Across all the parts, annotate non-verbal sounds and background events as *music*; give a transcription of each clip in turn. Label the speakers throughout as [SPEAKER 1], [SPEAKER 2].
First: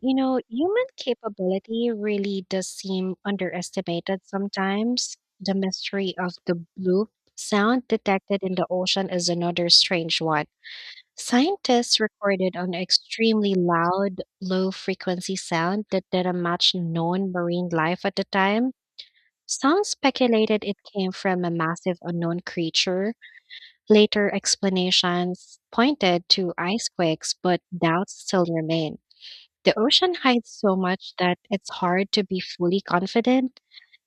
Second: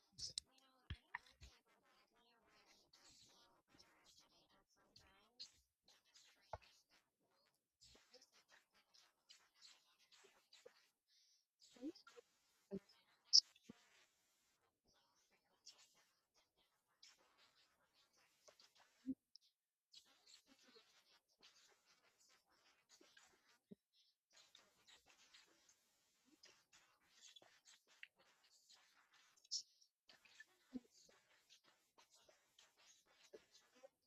[SPEAKER 1] Human capability really does seem underestimated sometimes. The mystery of the bloop sound detected in the ocean is another strange one. Scientists recorded an extremely loud, low frequency sound that didn't match known marine life at the time. Some speculated it came from a massive unknown creature. Later explanations pointed to ice quakes, but doubts still remain. The ocean hides so much that it's hard to be fully confident.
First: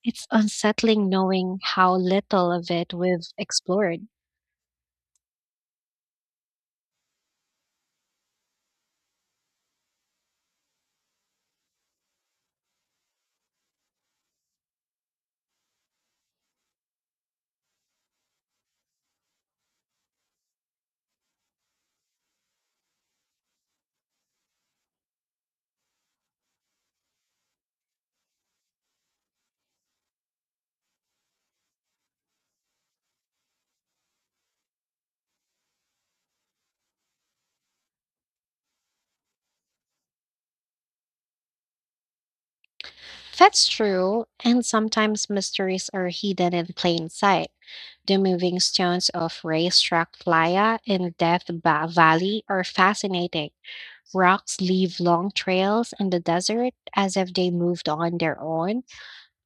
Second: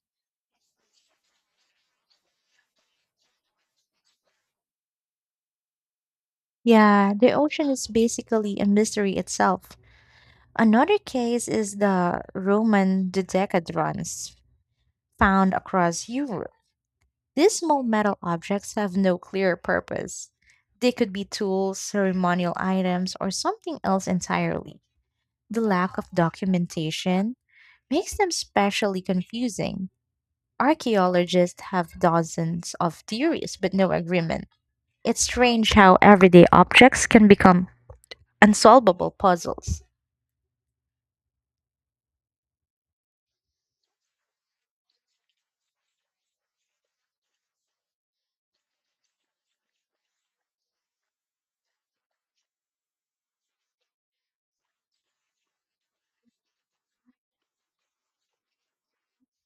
[SPEAKER 1] It's unsettling knowing how little of it we've explored.
[SPEAKER 2] Yeah, the ocean is basically a mystery itself. Another case is the Roman dodecadrons found across Europe. These small metal objects have no clear purpose. They could be tools, ceremonial items, or something else entirely. The lack of documentation makes them specially confusing. Archaeologists have dozens of theories, but no agreement. It's strange how everyday objects can become unsolvable puzzles.
[SPEAKER 1] That's true, and sometimes mysteries are hidden in plain sight. The moving stones of Racetrack Playa in Valley are fascinating. Rocks leave long trails in the desert as if they moved on their own.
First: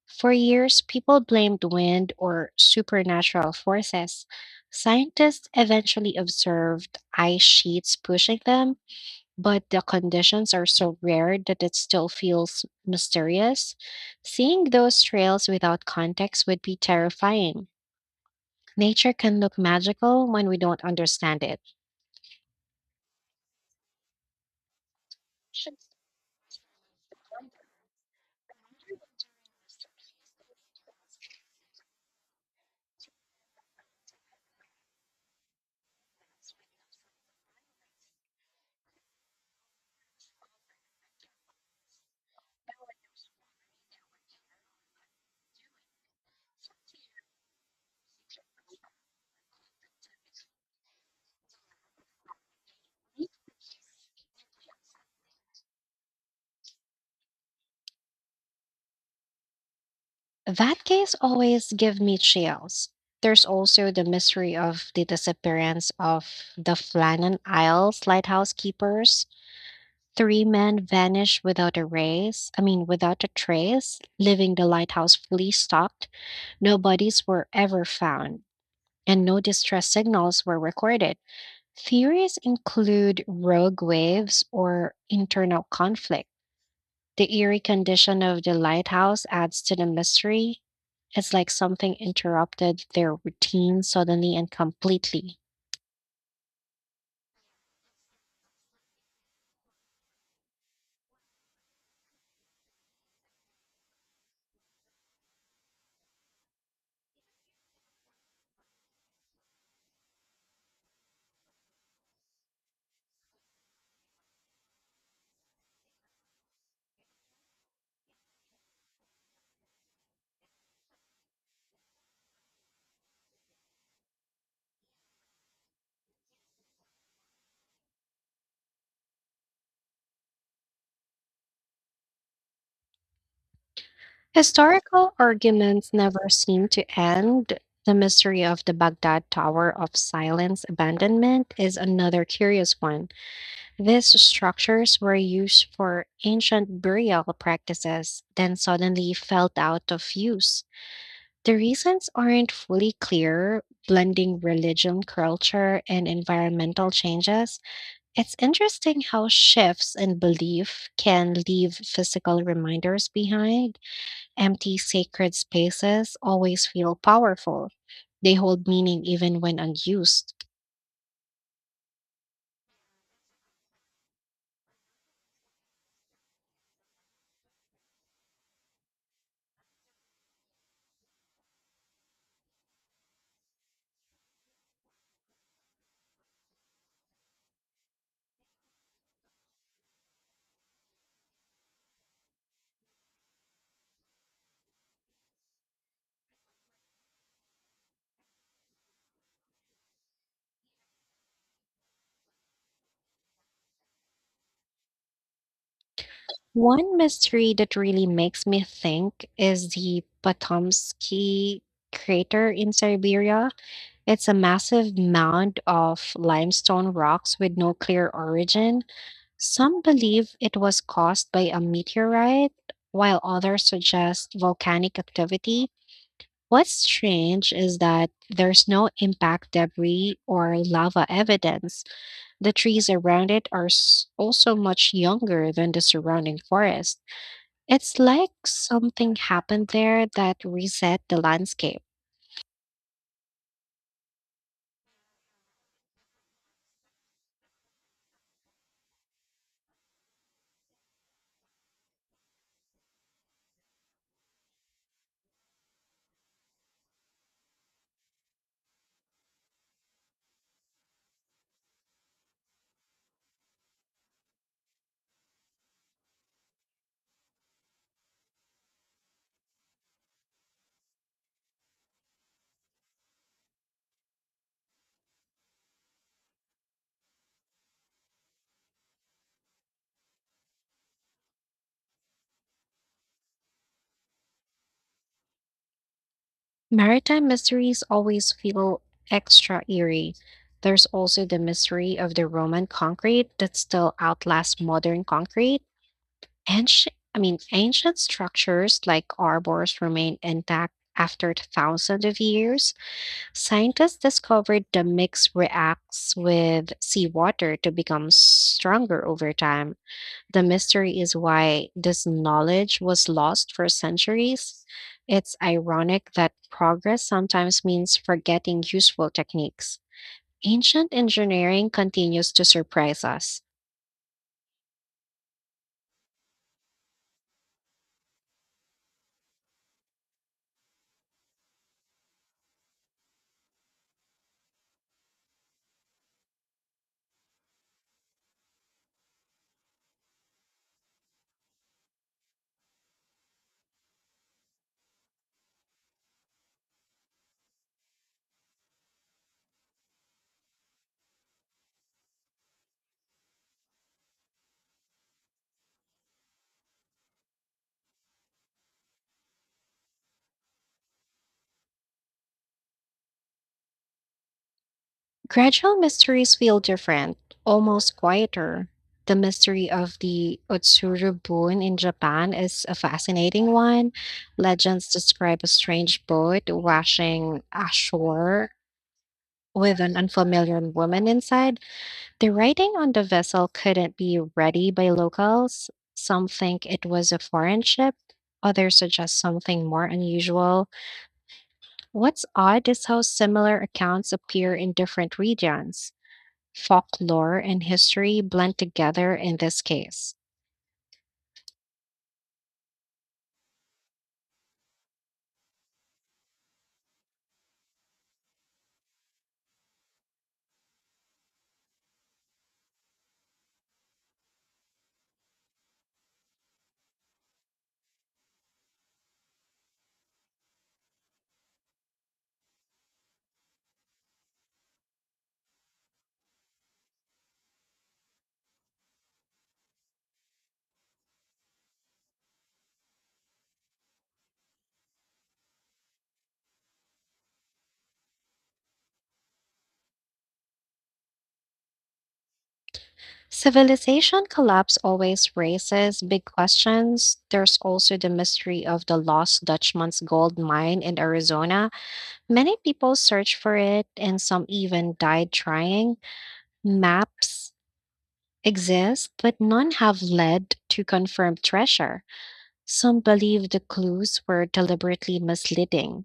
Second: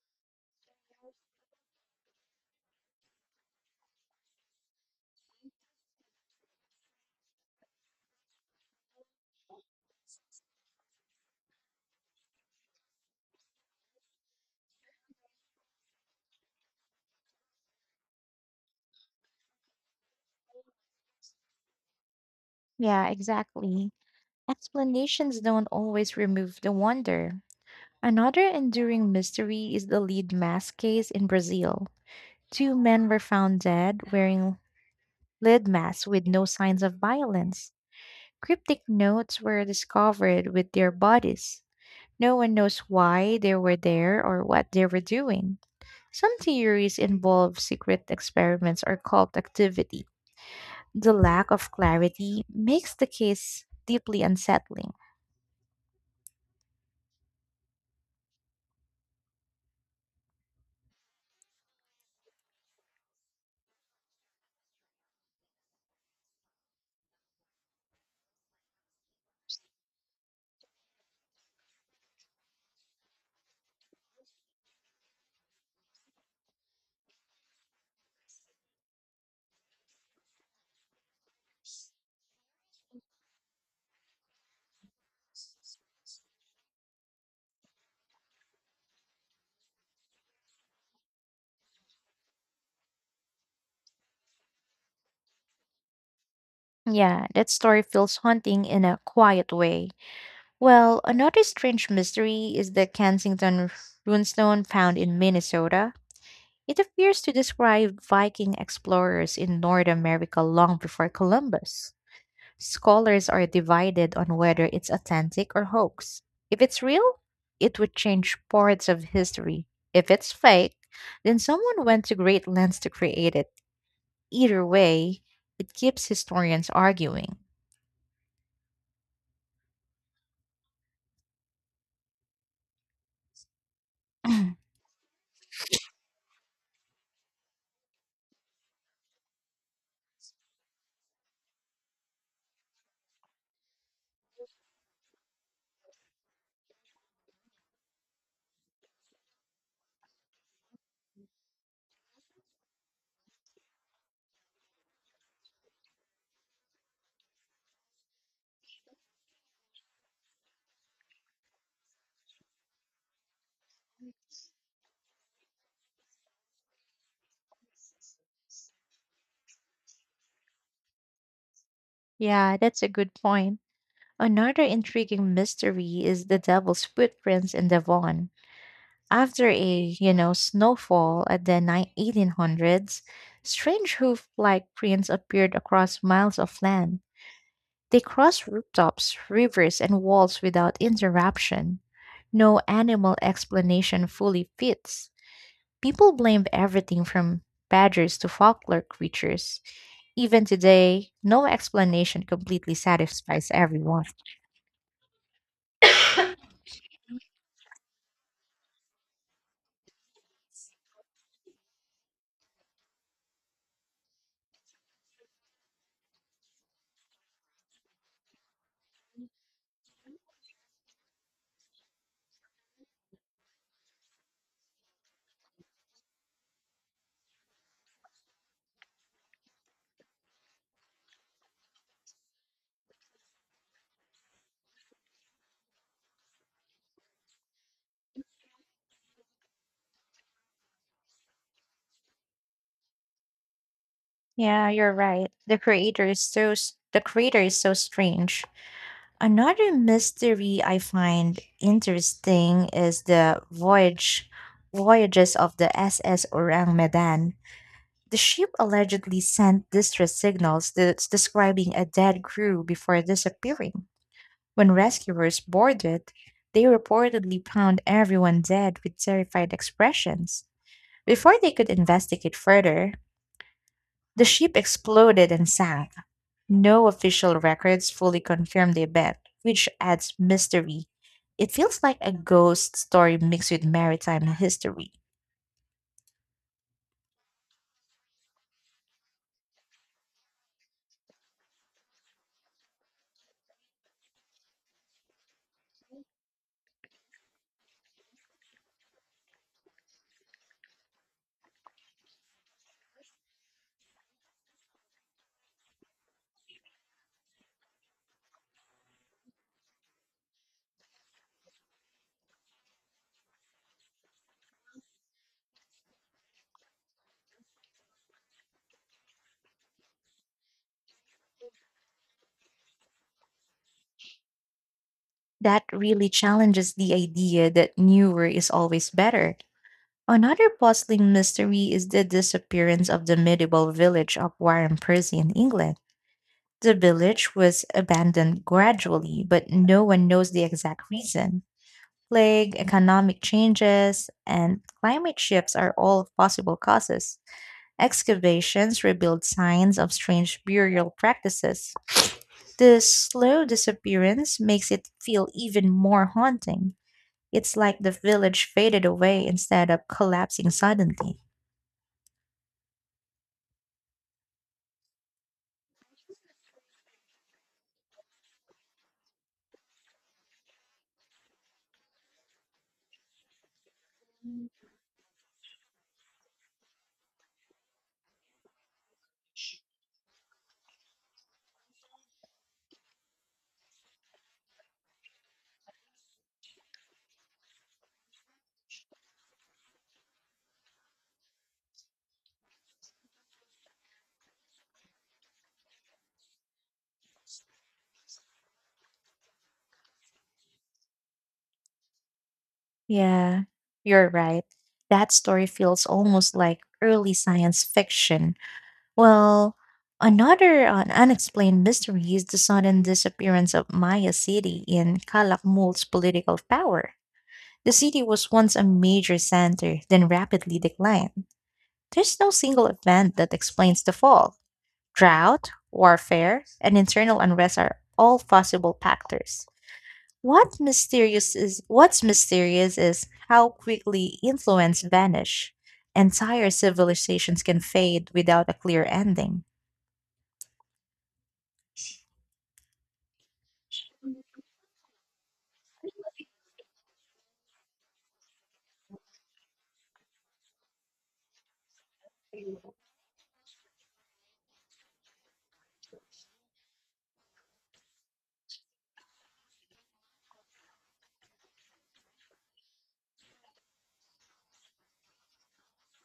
[SPEAKER 1] For years, people blamed wind or supernatural forces. Scientists eventually observed ice sheets pushing them, but the conditions are so rare that it still feels mysterious. Seeing those trails without context would be terrifying. Nature can look magical when we don't understand it.
[SPEAKER 2] Yeah, exactly. Explanations don't always remove the wonder. Another enduring mystery is the lead mask case in Brazil. Two men were found dead wearing lead masks with no signs of violence. Cryptic notes were discovered with their bodies. No one knows why they were there or what they were doing. Some theories involve secret experiments or cult activity. The lack of clarity makes the case deeply unsettling.
[SPEAKER 1] That case always give me chills. There's also the mystery of the disappearance of the Flannan Isles lighthouse keepers. Three men vanished without a race, I mean without a trace, leaving the lighthouse fully stocked. No bodies were ever found, and no distress signals were recorded. Theories include rogue waves or internal conflict. The eerie condition of the lighthouse adds to the mystery. It's like something interrupted their routine suddenly and completely.
[SPEAKER 2] Yeah, that story feels haunting in a quiet way. Well, another strange mystery is the Kensington runestone found in Minnesota. It appears to describe Viking explorers in North America long before Columbus. Scholars are divided on whether it's authentic or hoax. If it's real, it would change parts of history. If it's fake, then someone went to great lengths to create it. Either way, it keeps historians arguing. *clears throat*
[SPEAKER 1] Historical arguments never seem to end. The mystery of the Baghdad Tower of Silence abandonment is another curious one. These structures were used for ancient burial practices, then suddenly fell out of use. The reasons aren't fully clear, blending religion, culture, and environmental changes. It's interesting how shifts in belief can leave physical reminders behind. Empty sacred spaces always feel powerful, they hold meaning even when unused.
[SPEAKER 2] Yeah, that's a good point. Another intriguing mystery is the devil's footprints in Devon. After a snowfall at the 1800s, strange hoof-like prints appeared across miles of land. They crossed rooftops, rivers, and walls without interruption. No animal explanation fully fits. People blamed everything from badgers to folklore creatures. Even today, no explanation completely satisfies everyone.
[SPEAKER 1] One mystery that really makes me think is the Potomsky crater in Siberia. It's a massive mound of limestone rocks with no clear origin. Some believe it was caused by a meteorite, while others suggest volcanic activity. What's strange is that there's no impact debris or lava evidence. The trees around it are also much younger than the surrounding forest. It's like something happened there that reset the landscape.
[SPEAKER 2] Yeah, you're right. The creator is so strange. Another mystery I find interesting is the voyages of the SS Orang Medan. The ship allegedly sent distress signals that's describing a dead crew before disappearing. When rescuers boarded, they reportedly found everyone dead with terrified expressions. Before they could investigate further, the ship exploded and sank. No official records fully confirm the event, which adds mystery. It feels like a ghost story mixed with maritime history.
[SPEAKER 1] Maritime mysteries always feel extra eerie. There's also the mystery of the Roman concrete that still outlasts modern concrete. Ancient structures like arbors remain intact after thousands of years. Scientists discovered the mix reacts with seawater to become stronger over time. The mystery is why this knowledge was lost for centuries. It's ironic that progress sometimes means forgetting useful techniques. Ancient engineering continues to surprise us.
[SPEAKER 2] That really challenges the idea that newer is always better. Another puzzling mystery is the disappearance of the medieval village of Warren Percy in England. The village was abandoned gradually, but no one knows the exact reason. Plague, economic changes, and climate shifts are all possible causes. Excavations revealed signs of strange burial practices. The slow disappearance makes it feel even more haunting. It's like the village faded away instead of collapsing suddenly.
[SPEAKER 1] Gradual mysteries feel different, almost quieter. The mystery of the Otsuru Boon in Japan is a fascinating one. Legends describe a strange boat washing ashore with an unfamiliar woman inside. The writing on the vessel couldn't be ready by locals. Some think it was a foreign ship, others suggest something more unusual. What's odd is how similar accounts appear in different regions. Folklore and history blend together in this case.
[SPEAKER 2] Yeah, you're right. That story feels almost like early science fiction. Well, another unexplained mystery is the sudden disappearance of Maya City in Calakmul's political power. The city was once a major center, then rapidly declined. There's no single event that explains the fall. Drought, warfare, and internal unrest are all possible factors. What's mysterious is how quickly influence vanish. Entire civilizations can fade without a clear ending.
[SPEAKER 1] Civilization collapse always raises big questions. There's also the mystery of the lost Dutchman's gold mine in Arizona. Many people search for it, and some even died trying. Maps exist, but none have led to confirmed treasure. Some believe the clues were deliberately misleading.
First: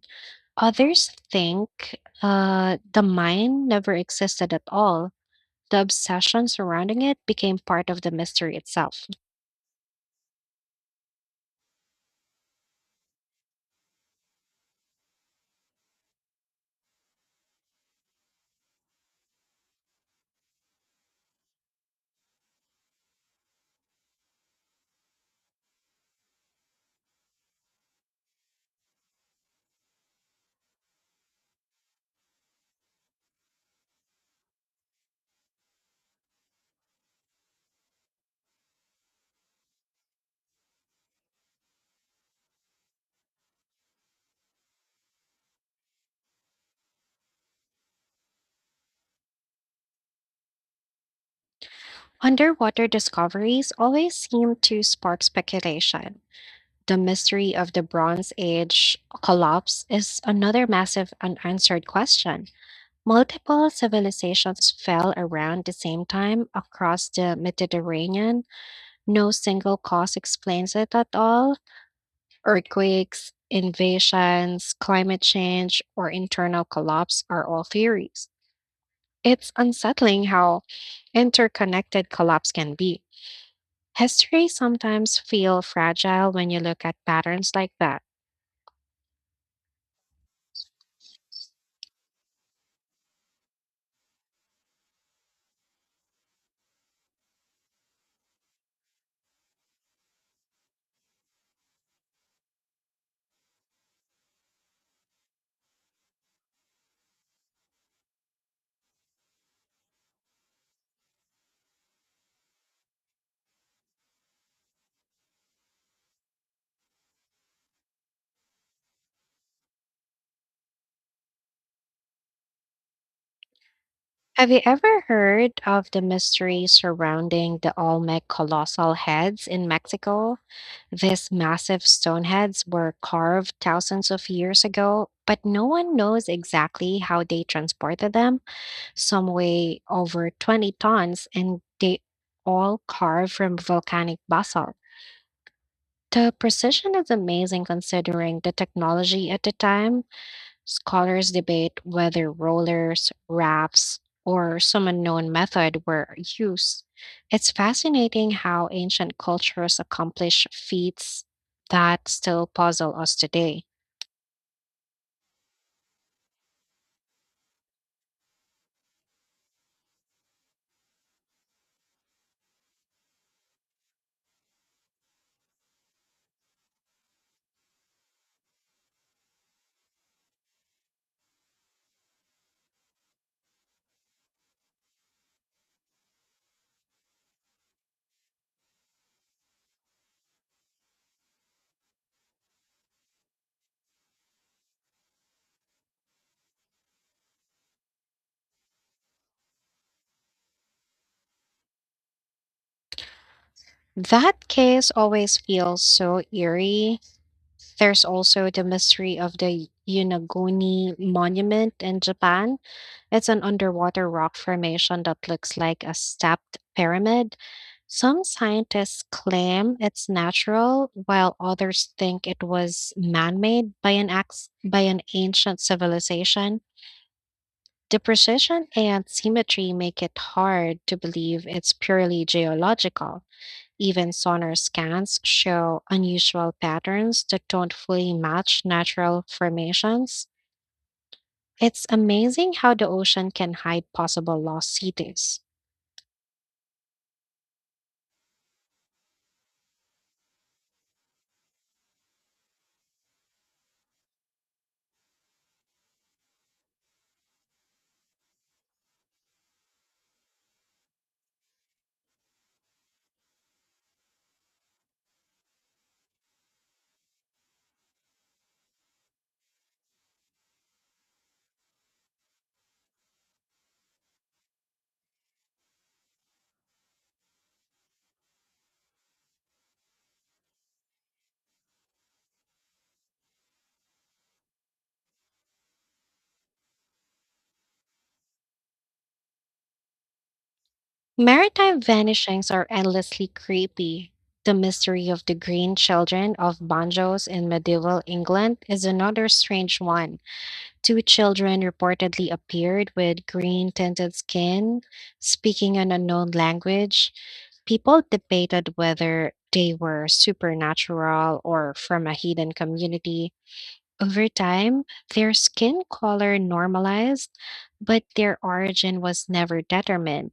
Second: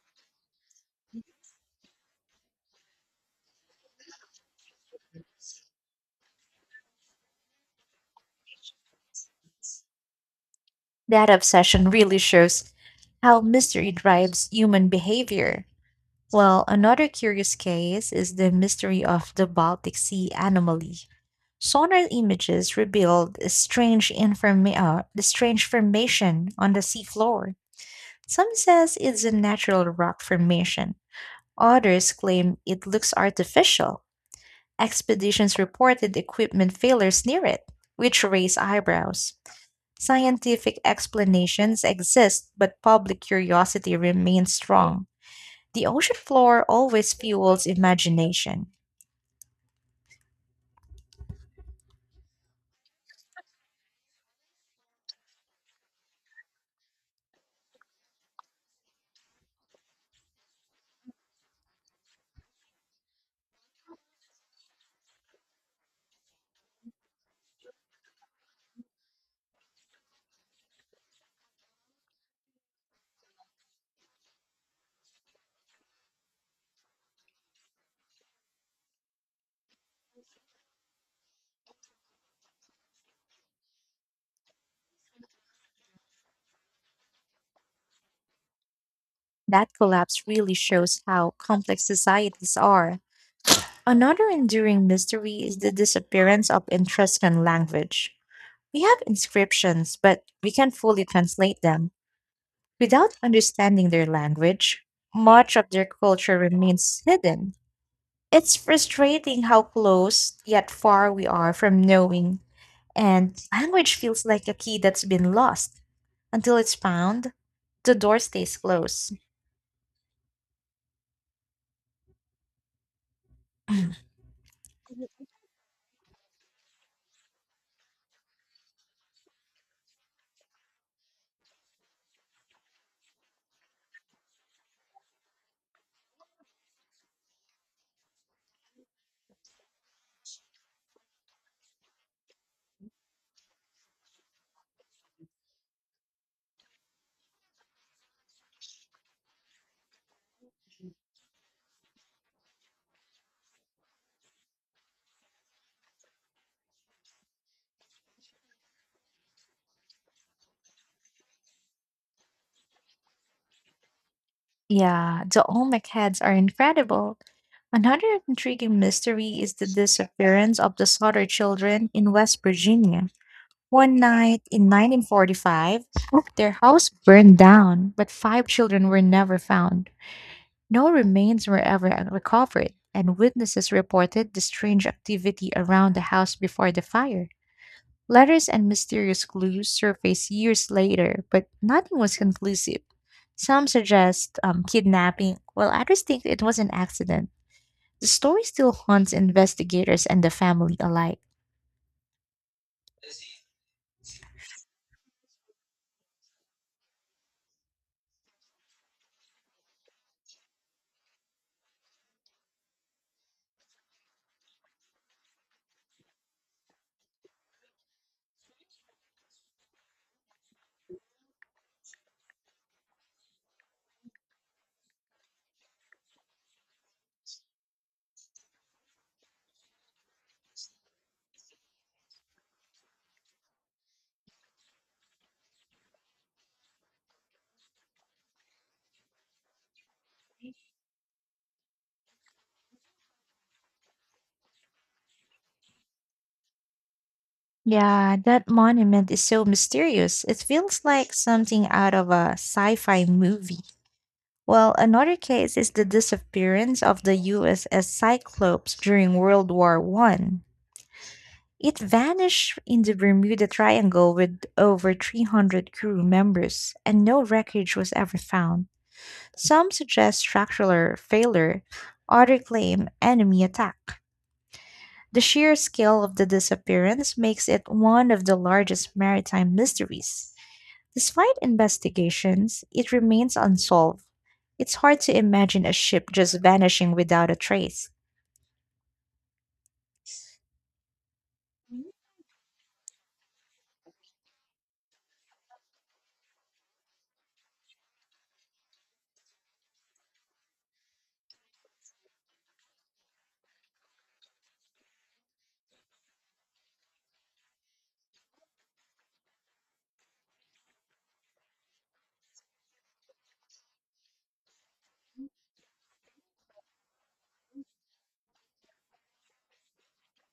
[SPEAKER 1] Others think the mine never existed at all. The obsession surrounding it became part of the mystery itself.
[SPEAKER 2] That obsession really shows how mystery drives human behavior. Well, another curious case is the mystery of the Baltic Sea anomaly. Sonar images revealed the strange formation on the seafloor. Some says it's a natural rock formation. Others claim it looks artificial. Expeditions reported equipment failures near it, which raise eyebrows. Scientific explanations exist, but public curiosity remains strong. The ocean floor always fuels imagination.
[SPEAKER 1] Underwater discoveries always seem to spark speculation. The mystery of the Bronze Age collapse is another massive unanswered question. Multiple civilizations fell around the same time across the Mediterranean. No single cause explains it at all. Earthquakes, invasions, climate change, or internal collapse are all theories. It's unsettling how interconnected collapse can be. History sometimes feel fragile when you look at patterns like that.
[SPEAKER 2] That collapse really shows how complex societies are. Another enduring mystery is the disappearance of Etruscan language. We have inscriptions, but we can't fully translate them. Without understanding their language, much of their culture remains hidden. It's frustrating how close yet far we are from knowing. And language feels like a key that's been lost. Until it's found, the door stays closed.
[SPEAKER 1] Have you ever heard of the mystery surrounding the Olmec colossal heads in Mexico? These massive stone heads were carved thousands of years ago, but no one knows exactly how they transported them. Some weigh over 20 tons and they all carved from volcanic basalt. The precision is amazing considering the technology at the time. Scholars debate whether rollers, rafts, or some unknown method were used. It's fascinating how ancient cultures accomplish feats that still puzzle us today.
[SPEAKER 2] Yeah, the Olmec heads are incredible. Another intriguing mystery is the disappearance of the Sutter children in West Virginia. One night in 1945, their house burned down, but five children were never found. No remains were ever recovered, and witnesses reported the strange activity around the house before the fire. Letters and mysterious clues surfaced years later, but nothing was conclusive. Some suggest kidnapping, while others think it was an accident. The story still haunts investigators and the family alike.
[SPEAKER 1] That case always feels so eerie. There's also the mystery of the Yunaguni monument in Japan. It's an underwater rock formation that looks like a stepped pyramid. Some scientists claim it's natural, while others think it was man-made by an ex by an ancient civilization. The precision and symmetry make it hard to believe it's purely geological. Even sonar scans show unusual patterns that don't fully match natural formations. It's amazing how the ocean can hide possible lost cities.
[SPEAKER 2] Yeah, that monument is so mysterious. It feels like something out of a sci fi movie. Well, another case is the disappearance of the USS Cyclops during World War I. It vanished in the Bermuda Triangle with over 300 crew members, and no wreckage was ever found. Some suggest structural failure, others claim enemy attack. The sheer scale of the disappearance makes it one of the largest maritime mysteries. Despite investigations, it remains unsolved. It's hard to imagine a ship just vanishing without a trace.
[SPEAKER 1] Maritime vanishings are endlessly creepy. The mystery of the green children of Banjos in medieval England is another strange one. Two children reportedly appeared with green tinted skin, speaking an unknown language. People debated whether they were supernatural or from a hidden community. Over time, their skin color normalized, but their origin was never determined.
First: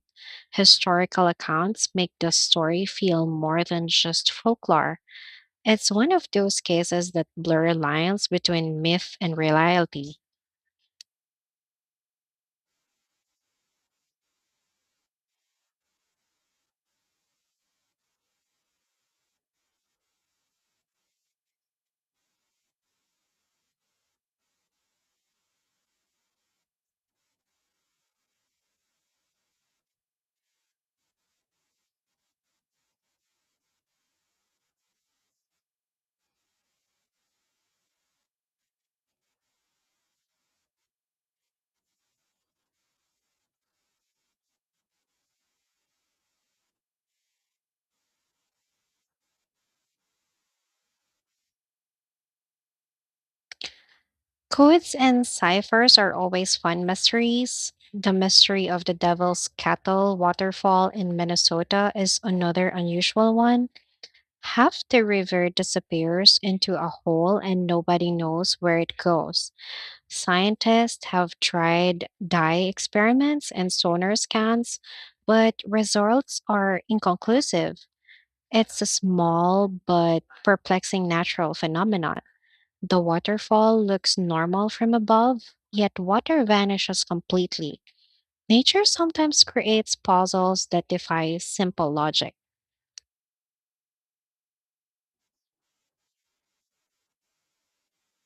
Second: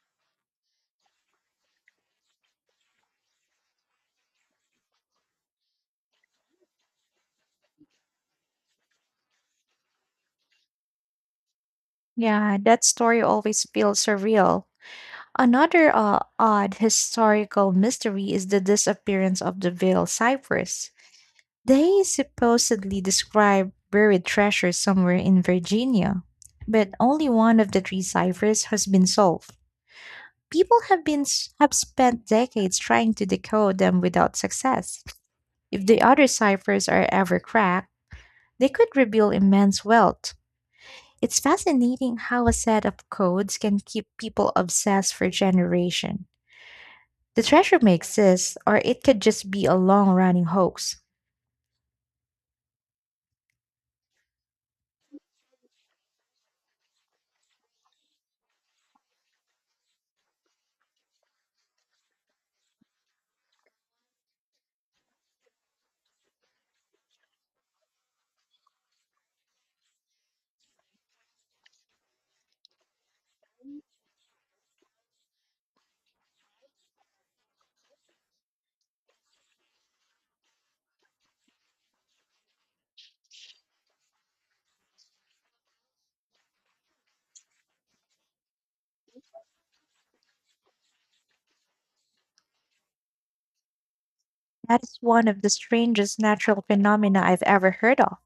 [SPEAKER 1] Historical accounts make the story feel more than just folklore. It's one of those cases that blur lines between myth and reality.
[SPEAKER 2] Yeah, that story always feels surreal. Another odd historical mystery is the disappearance of the Veil ciphers. They supposedly describe buried treasure somewhere in Virginia, but only one of the three ciphers has been solved. People have been s- have spent decades trying to decode them without success. If the other ciphers are ever cracked, they could reveal immense wealth. It's fascinating how a set of codes can keep people obsessed for generations. The treasure may exist, or it could just be a long running hoax.
[SPEAKER 1] Codes and ciphers are always fun mysteries. The mystery of the Devil's Cattle Waterfall in Minnesota is another unusual one. Half the river disappears into a hole and nobody knows where it goes. Scientists have tried dye experiments and sonar scans, but results are inconclusive. It's a small but perplexing natural phenomenon. The waterfall looks normal from above, yet water vanishes completely. Nature sometimes creates puzzles that defy simple logic.
[SPEAKER 2] That is one of the strangest natural phenomena I've ever heard of.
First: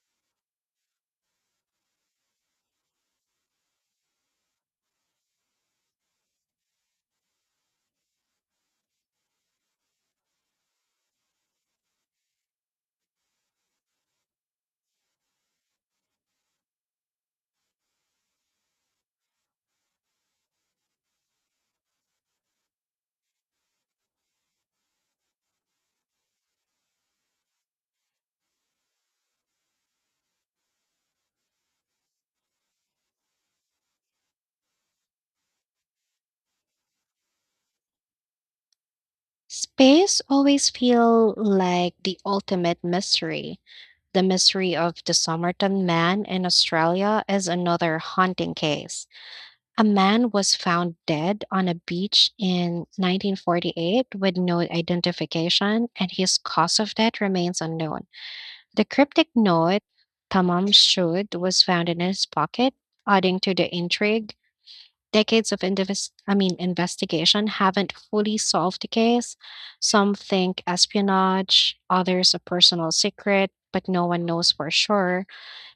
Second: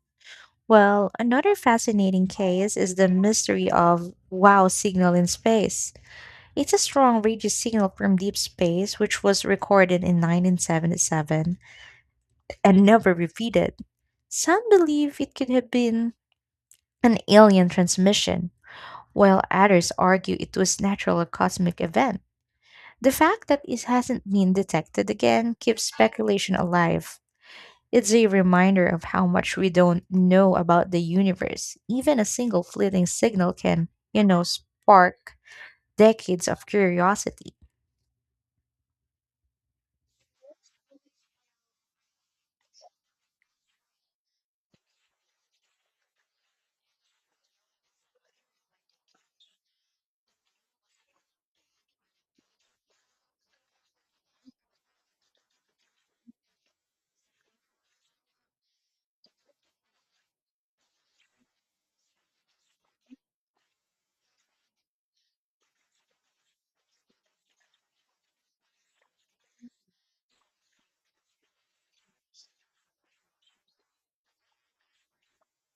[SPEAKER 2] Well, another fascinating case is the mystery of wow signal in space. It's a strong radio signal from deep space which was recorded in 1977 and never repeated. Some believe it could have been an alien transmission, while others argue it was natural or cosmic event. The fact that it hasn't been detected again keeps speculation alive. It's a reminder of how much we don't know about the universe. Even a single fleeting signal can spark decades of curiosity.
[SPEAKER 1] Space always feel like the ultimate mystery. The mystery of the Somerton man in Australia is another haunting case. A man was found dead on a beach in 1948 with no identification, and his cause of death remains unknown. The cryptic note, Tamam Shud, was found in his pocket, adding to the intrigue. Decades of investigation haven't fully solved the case. Some think espionage, others a personal secret, but no one knows for sure.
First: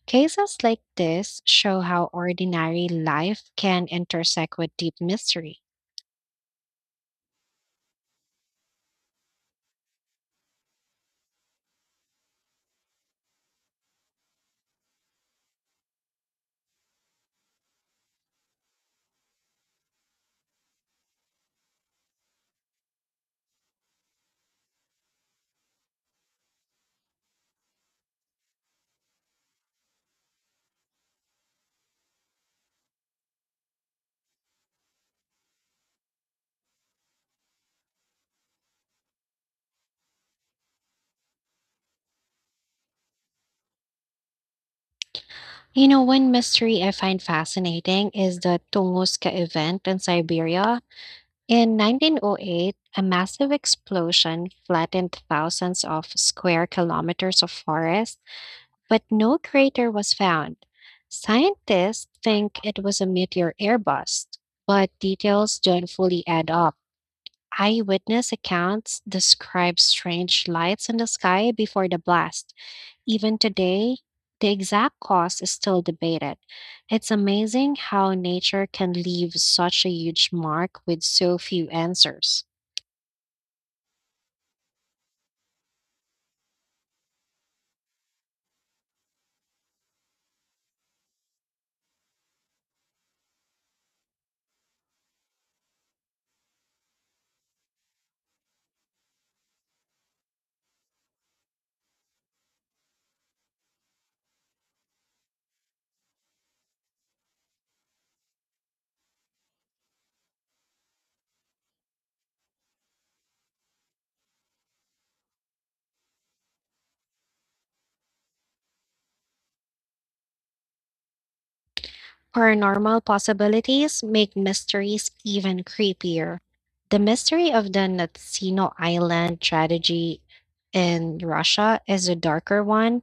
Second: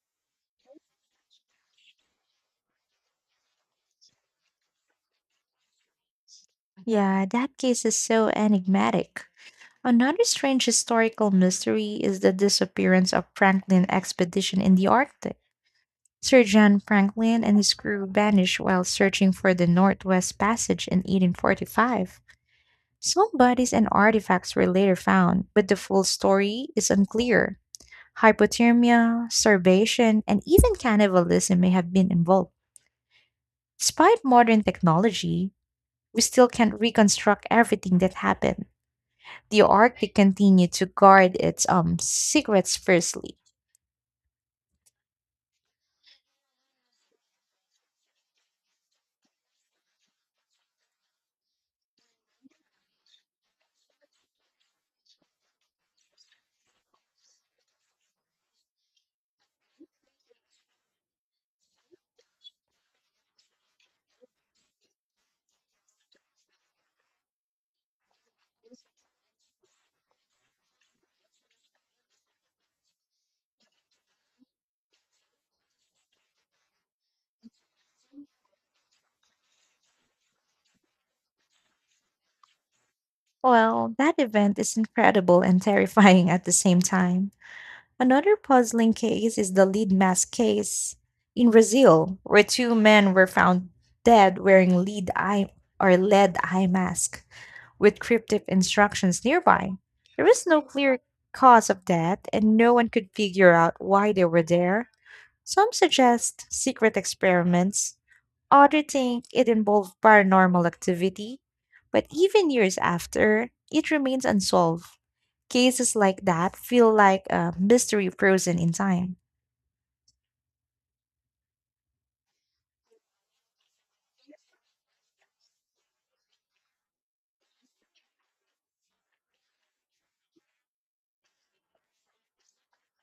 [SPEAKER 1] Cases like this show how ordinary life can intersect with deep mystery.
[SPEAKER 2] Yeah, that case is so enigmatic. Another strange historical mystery is the disappearance of Franklin expedition in the Arctic. Sir John Franklin and his crew vanished while searching for the Northwest Passage in 1845. Small bodies and artifacts were later found, but the full story is unclear. Hypothermia, starvation, and even cannibalism may have been involved. Despite modern technology, we still can't reconstruct everything that happened. The Arctic continued to guard its secrets fiercely.
[SPEAKER 1] One mystery I find fascinating is the Tunguska event in Siberia. In 1908, a massive explosion flattened thousands of square kilometers of forest but no crater was found. Scientists think it was a meteor airburst, but details don't fully add up. Eyewitness accounts describe strange lights in the sky before the blast. Even today, the exact cause is still debated. It's amazing how nature can leave such a huge mark with so few answers.
[SPEAKER 2] Well, that event is incredible and terrifying at the same time. Another puzzling case is the lead mask case in Brazil, where two men were found dead wearing lead eye or lead eye mask with cryptic instructions nearby. There is no clear cause of death, and no one could figure out why they were there. Some suggest secret experiments, others think it involved paranormal activity, but even years after, it remains unsolved. Cases like that feel like a mystery frozen in time.
[SPEAKER 1] Paranormal possibilities make mysteries even creepier. The mystery of the Natsino Island tragedy in Russia is a darker one.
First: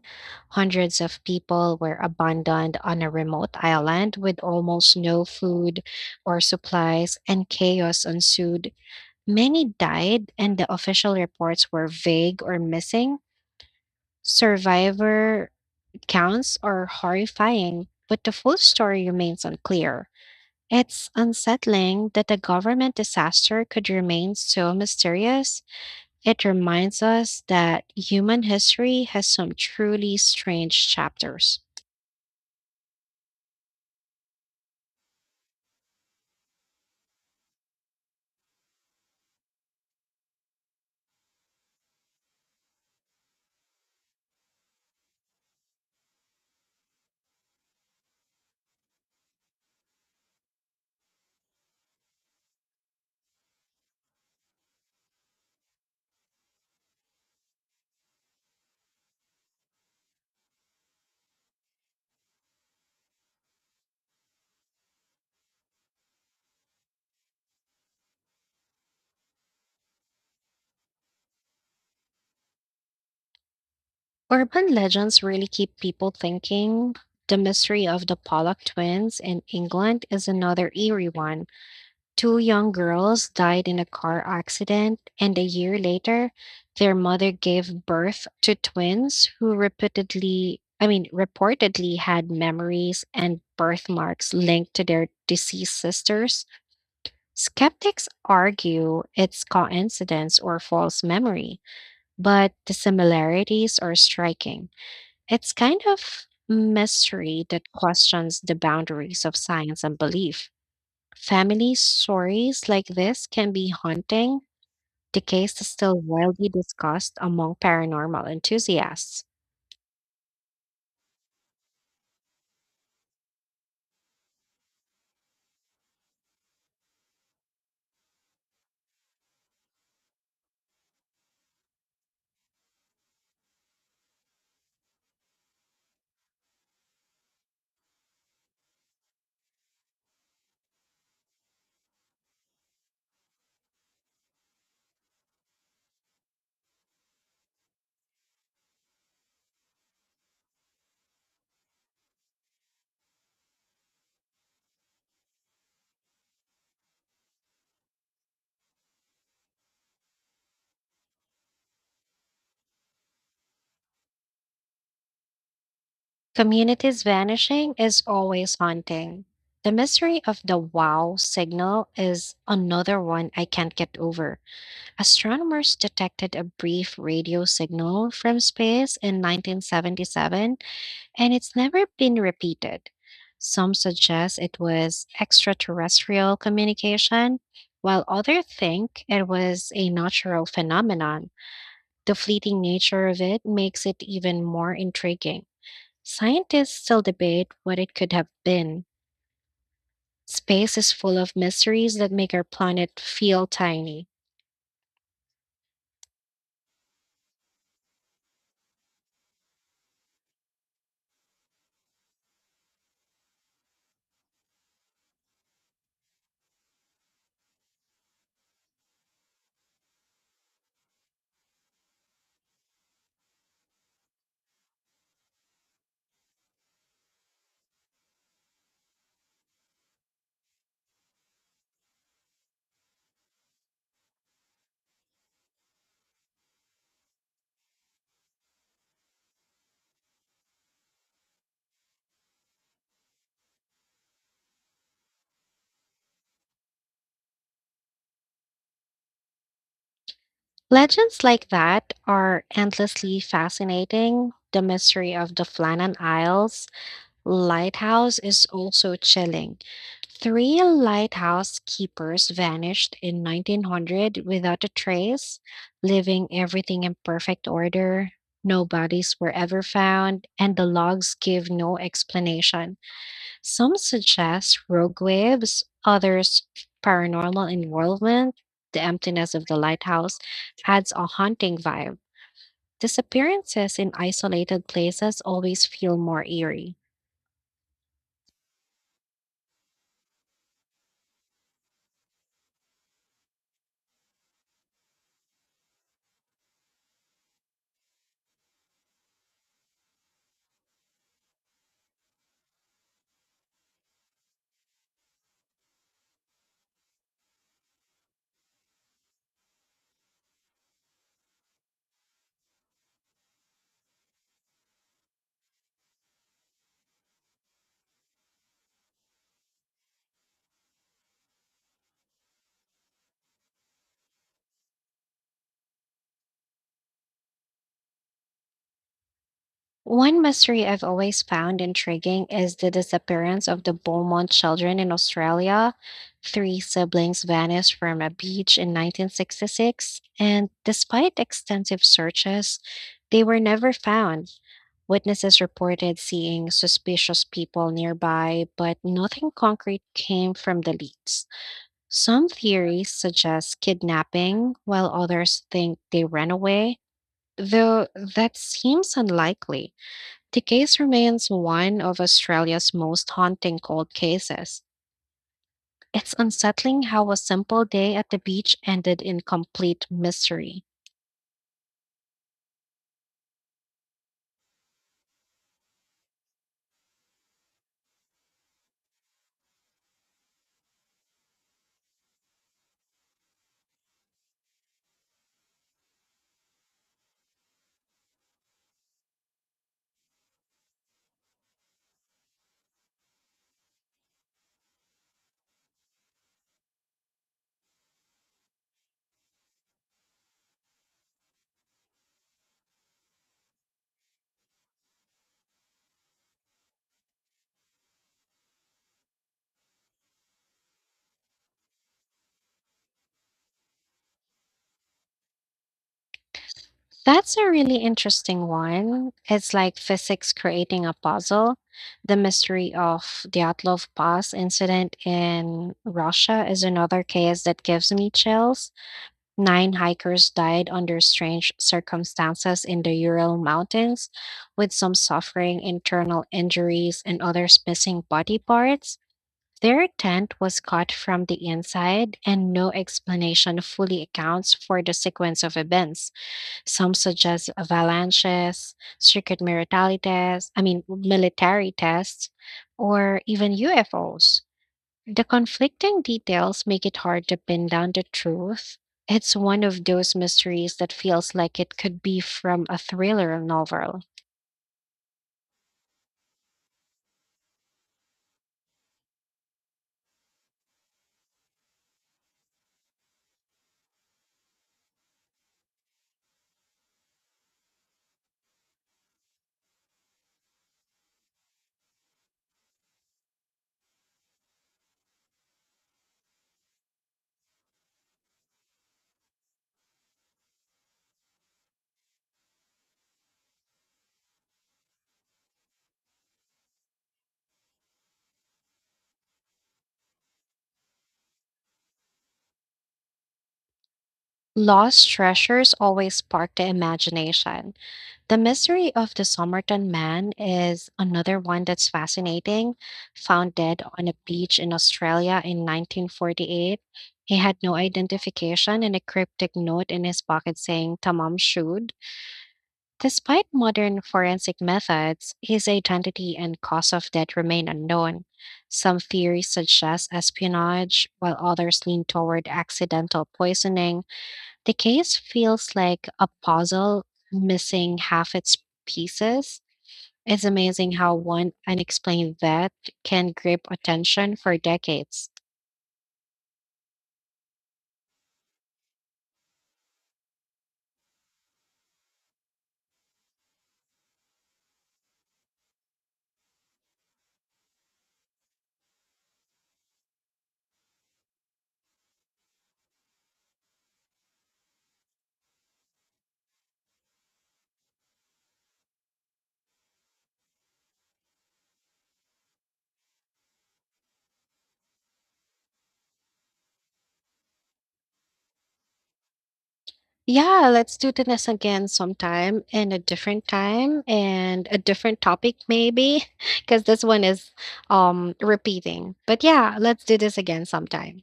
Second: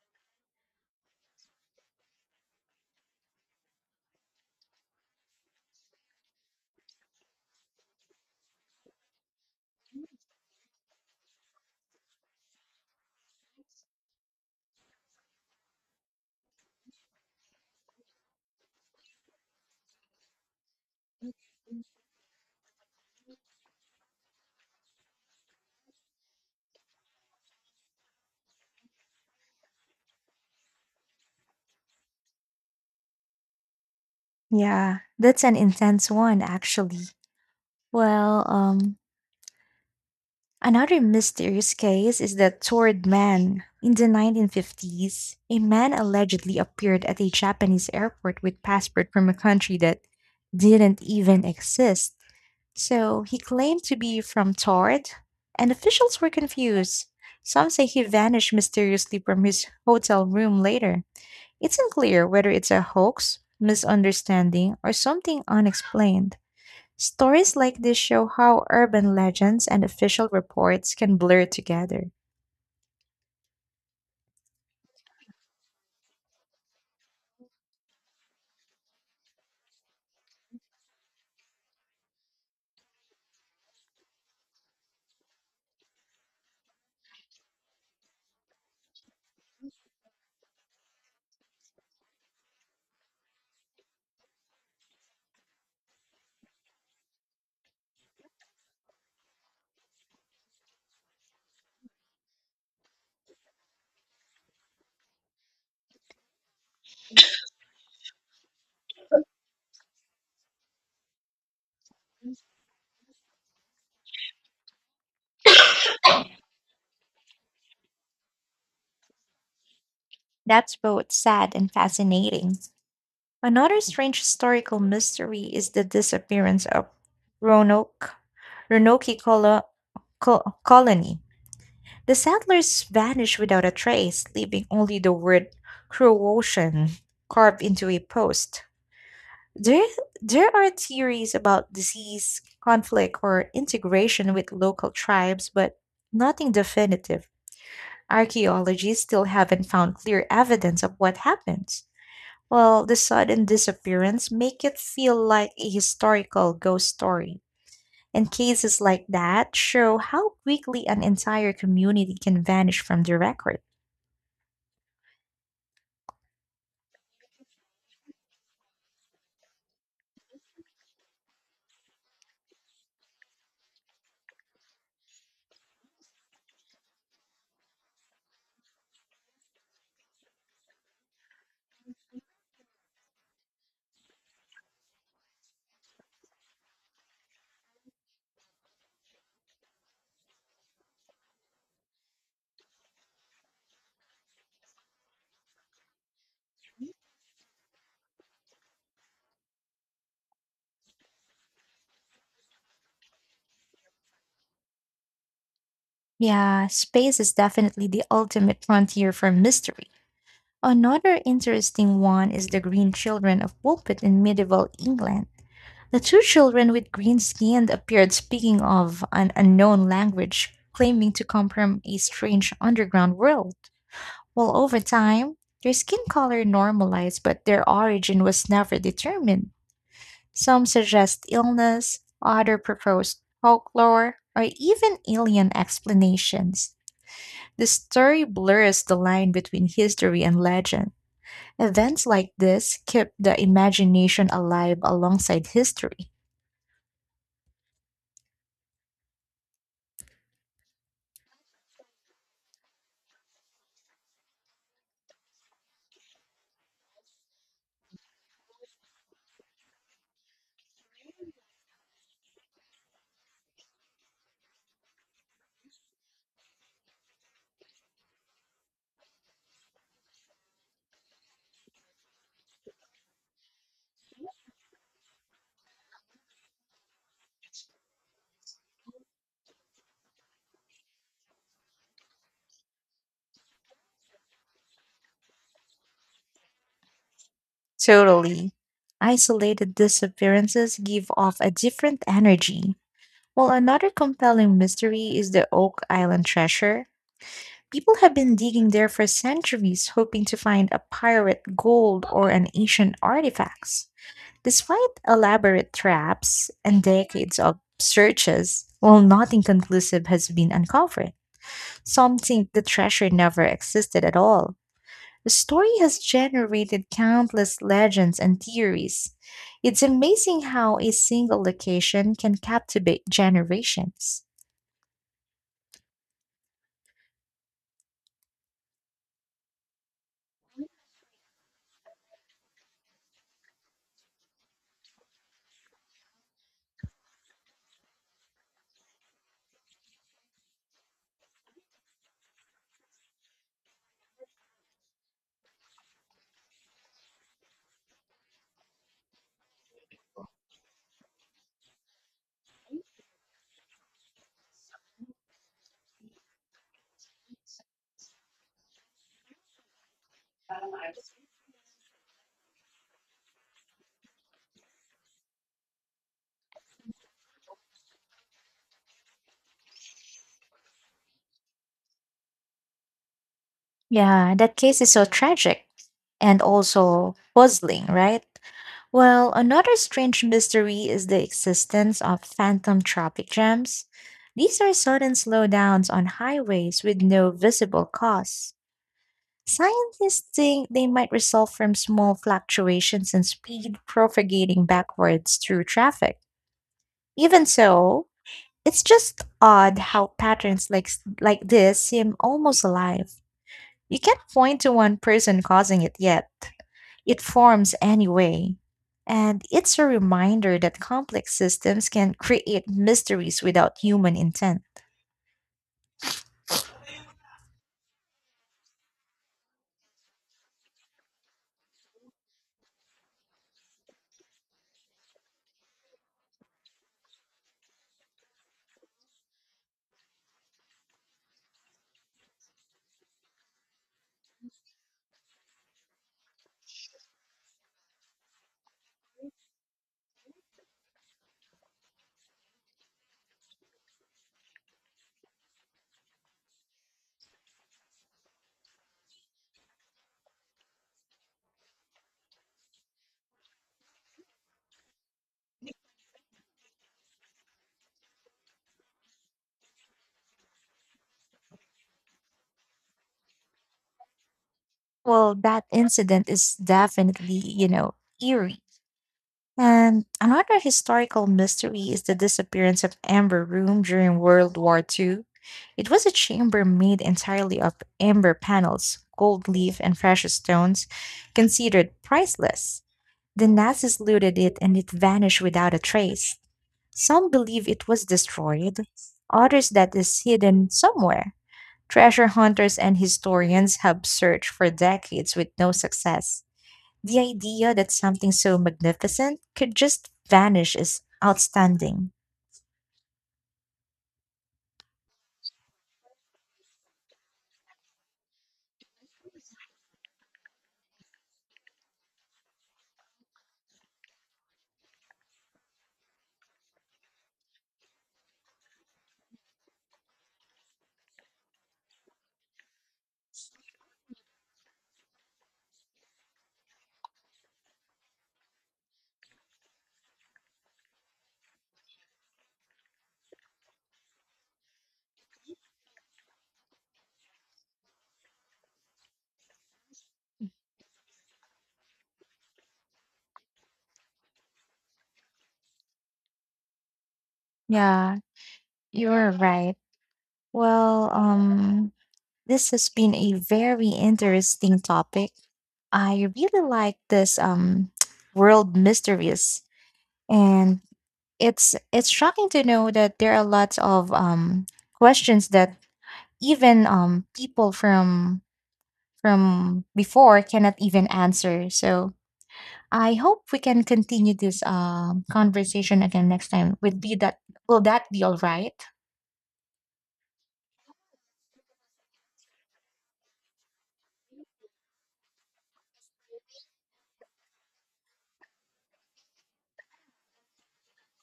[SPEAKER 1] Hundreds of people were abandoned on a remote island with almost no food or supplies, and chaos ensued. Many died, and the official reports were vague or missing. Survivor counts are horrifying, but the full story remains unclear. It's unsettling that a government disaster could remain so mysterious. It reminds us that human history has some truly strange chapters.
[SPEAKER 2] Yeah, that's an intense one, actually. Well, another mysterious case is the Torrid Man. In the 1950s, a man allegedly appeared at a Japanese airport with passport from a country that didn't even exist. So he claimed to be from Tord, and officials were confused. Some say he vanished mysteriously from his hotel room later. It's unclear whether it's a hoax, misunderstanding, or something unexplained. Stories like this show how urban legends and official reports can blur together.
[SPEAKER 1] Urban legends really keep people thinking. The mystery of the Pollock twins in England is another eerie one. Two young girls died in a car accident, and a year later, their mother gave birth to twins who reportedly had memories and birthmarks linked to their deceased sisters. Skeptics argue it's coincidence or false memory, but the similarities are striking. It's kind of mystery that questions the boundaries of science and belief. Family stories like this can be haunting. The case is still widely discussed among paranormal enthusiasts.
[SPEAKER 2] That's both sad and fascinating. Another strange historical mystery is the disappearance of Roanoke, Roanoke colo- colony. The settlers vanished without a trace, leaving only the word Croatian carved into a post. There, there are theories about disease, conflict, or integration with local tribes, but nothing definitive. Archaeologists still haven't found clear evidence of what happened. While the sudden disappearance make it feel like a historical ghost story. And cases like that show how quickly an entire community can vanish from the record.
[SPEAKER 1] Communities vanishing is always haunting. The mystery of the wow signal is another one I can't get over. Astronomers detected a brief radio signal from space in 1977 and it's never been repeated. Some suggest it was extraterrestrial communication, while others think it was a natural phenomenon. The fleeting nature of it makes it even more intriguing. Scientists still debate what it could have been. Space is full of mysteries that make our planet feel tiny.
[SPEAKER 2] Yeah, space is definitely the ultimate frontier for mystery. Another interesting one is the green children of Woolpit in medieval England. The two children with green skin appeared speaking of an unknown language, claiming to come from a strange underground world. While over time, their skin color normalized, but their origin was never determined. Some suggest illness, others propose folklore, or even alien explanations. The story blurs the line between history and legend. Events like this keep the imagination alive alongside history.
[SPEAKER 1] Legends like that are endlessly fascinating. The mystery of the Flannan Isles, Lighthouse is also chilling. Three lighthouse keepers vanished in 1900 without a trace, leaving everything in perfect order. No bodies were ever found, and the logs give no explanation. Some suggest rogue waves, others paranormal involvement. The emptiness of the lighthouse adds a haunting vibe. Disappearances in isolated places always feel more eerie.
[SPEAKER 2] Totally. Isolated disappearances give off a different energy. While another compelling mystery is the Oak Island treasure. People have been digging there for centuries, hoping to find a pirate gold or an ancient artifacts. Despite elaborate traps and decades of searches, well, nothing conclusive has been uncovered. Some think the treasure never existed at all. The story has generated countless legends and theories. It's amazing how a single location can captivate generations.
[SPEAKER 1] One mystery I've always found intriguing is the disappearance of the Beaumont children in Australia. Three siblings vanished from a beach in 1966, and despite extensive searches, they were never found. Witnesses reported seeing suspicious people nearby, but nothing concrete came from the leads. Some theories suggest kidnapping, while others think they ran away, though that seems unlikely. The case remains one of Australia's most haunting cold cases. It's unsettling how a simple day at the beach ended in complete mystery.
[SPEAKER 2] Yeah, that case is so tragic and also puzzling, right? Well, another strange mystery is the existence of phantom traffic jams. These are sudden slowdowns on highways with no visible cause. Scientists think they might result from small fluctuations in speed propagating backwards through traffic. Even so, it's just odd how patterns like this seem almost alive. You can't point to one person causing it yet. It forms anyway. And it's a reminder that complex systems can create mysteries without human intent.
[SPEAKER 1] That's a really interesting one. It's like physics creating a puzzle. The mystery of the Atlov Pass incident in Russia is another case that gives me chills. Nine hikers died under strange circumstances in the Ural Mountains, with some suffering internal injuries and others missing body parts. Their tent was cut from the inside, and no explanation fully accounts for the sequence of events. Some suggest avalanches, secret military tests, I mean, military tests, or even UFOs. The conflicting details make it hard to pin down the truth. It's one of those mysteries that feels like it could be from a thriller novel.
[SPEAKER 2] Well, that incident is definitely, eerie. And another historical mystery is the disappearance of Amber Room during World War II. It was a chamber made entirely of amber panels, gold leaf, and precious stones, considered priceless. The Nazis looted it and it vanished without a trace. Some believe it was destroyed, others that is hidden somewhere. Treasure hunters and historians have searched for decades with no success. The idea that something so magnificent could just vanish is outstanding.
[SPEAKER 1] Lost treasures always spark the imagination. The mystery of the Somerton Man is another one that's fascinating. Found dead on a beach in Australia in 1948, he had no identification and a cryptic note in his pocket saying "Tamam Shud." Despite modern forensic methods, his identity and cause of death remain unknown. Some theories suggest espionage, while others lean toward accidental poisoning. The case feels like a puzzle missing half its pieces. It's amazing how one unexplained death can grip attention for decades.
[SPEAKER 2] Yeah, you're right. Well, this has been a very interesting topic. I really like this *tsk* world mysteries and it's shocking to know that there are lots of questions that even people from before cannot even answer. So I hope we can continue this conversation again next time. Would be that will that be all right?
[SPEAKER 1] Yeah, let's do this again sometime in a different time and a different topic maybe *laughs* because this one is repeating. But yeah, let's do this again sometime.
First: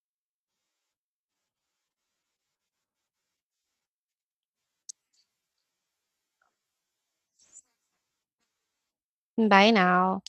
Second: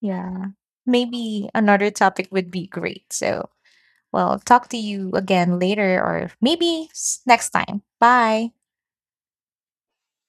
[SPEAKER 2] Yeah. Maybe another topic would be great. So, well, talk to you again later or maybe next time. Bye.
[SPEAKER 1] Bye now.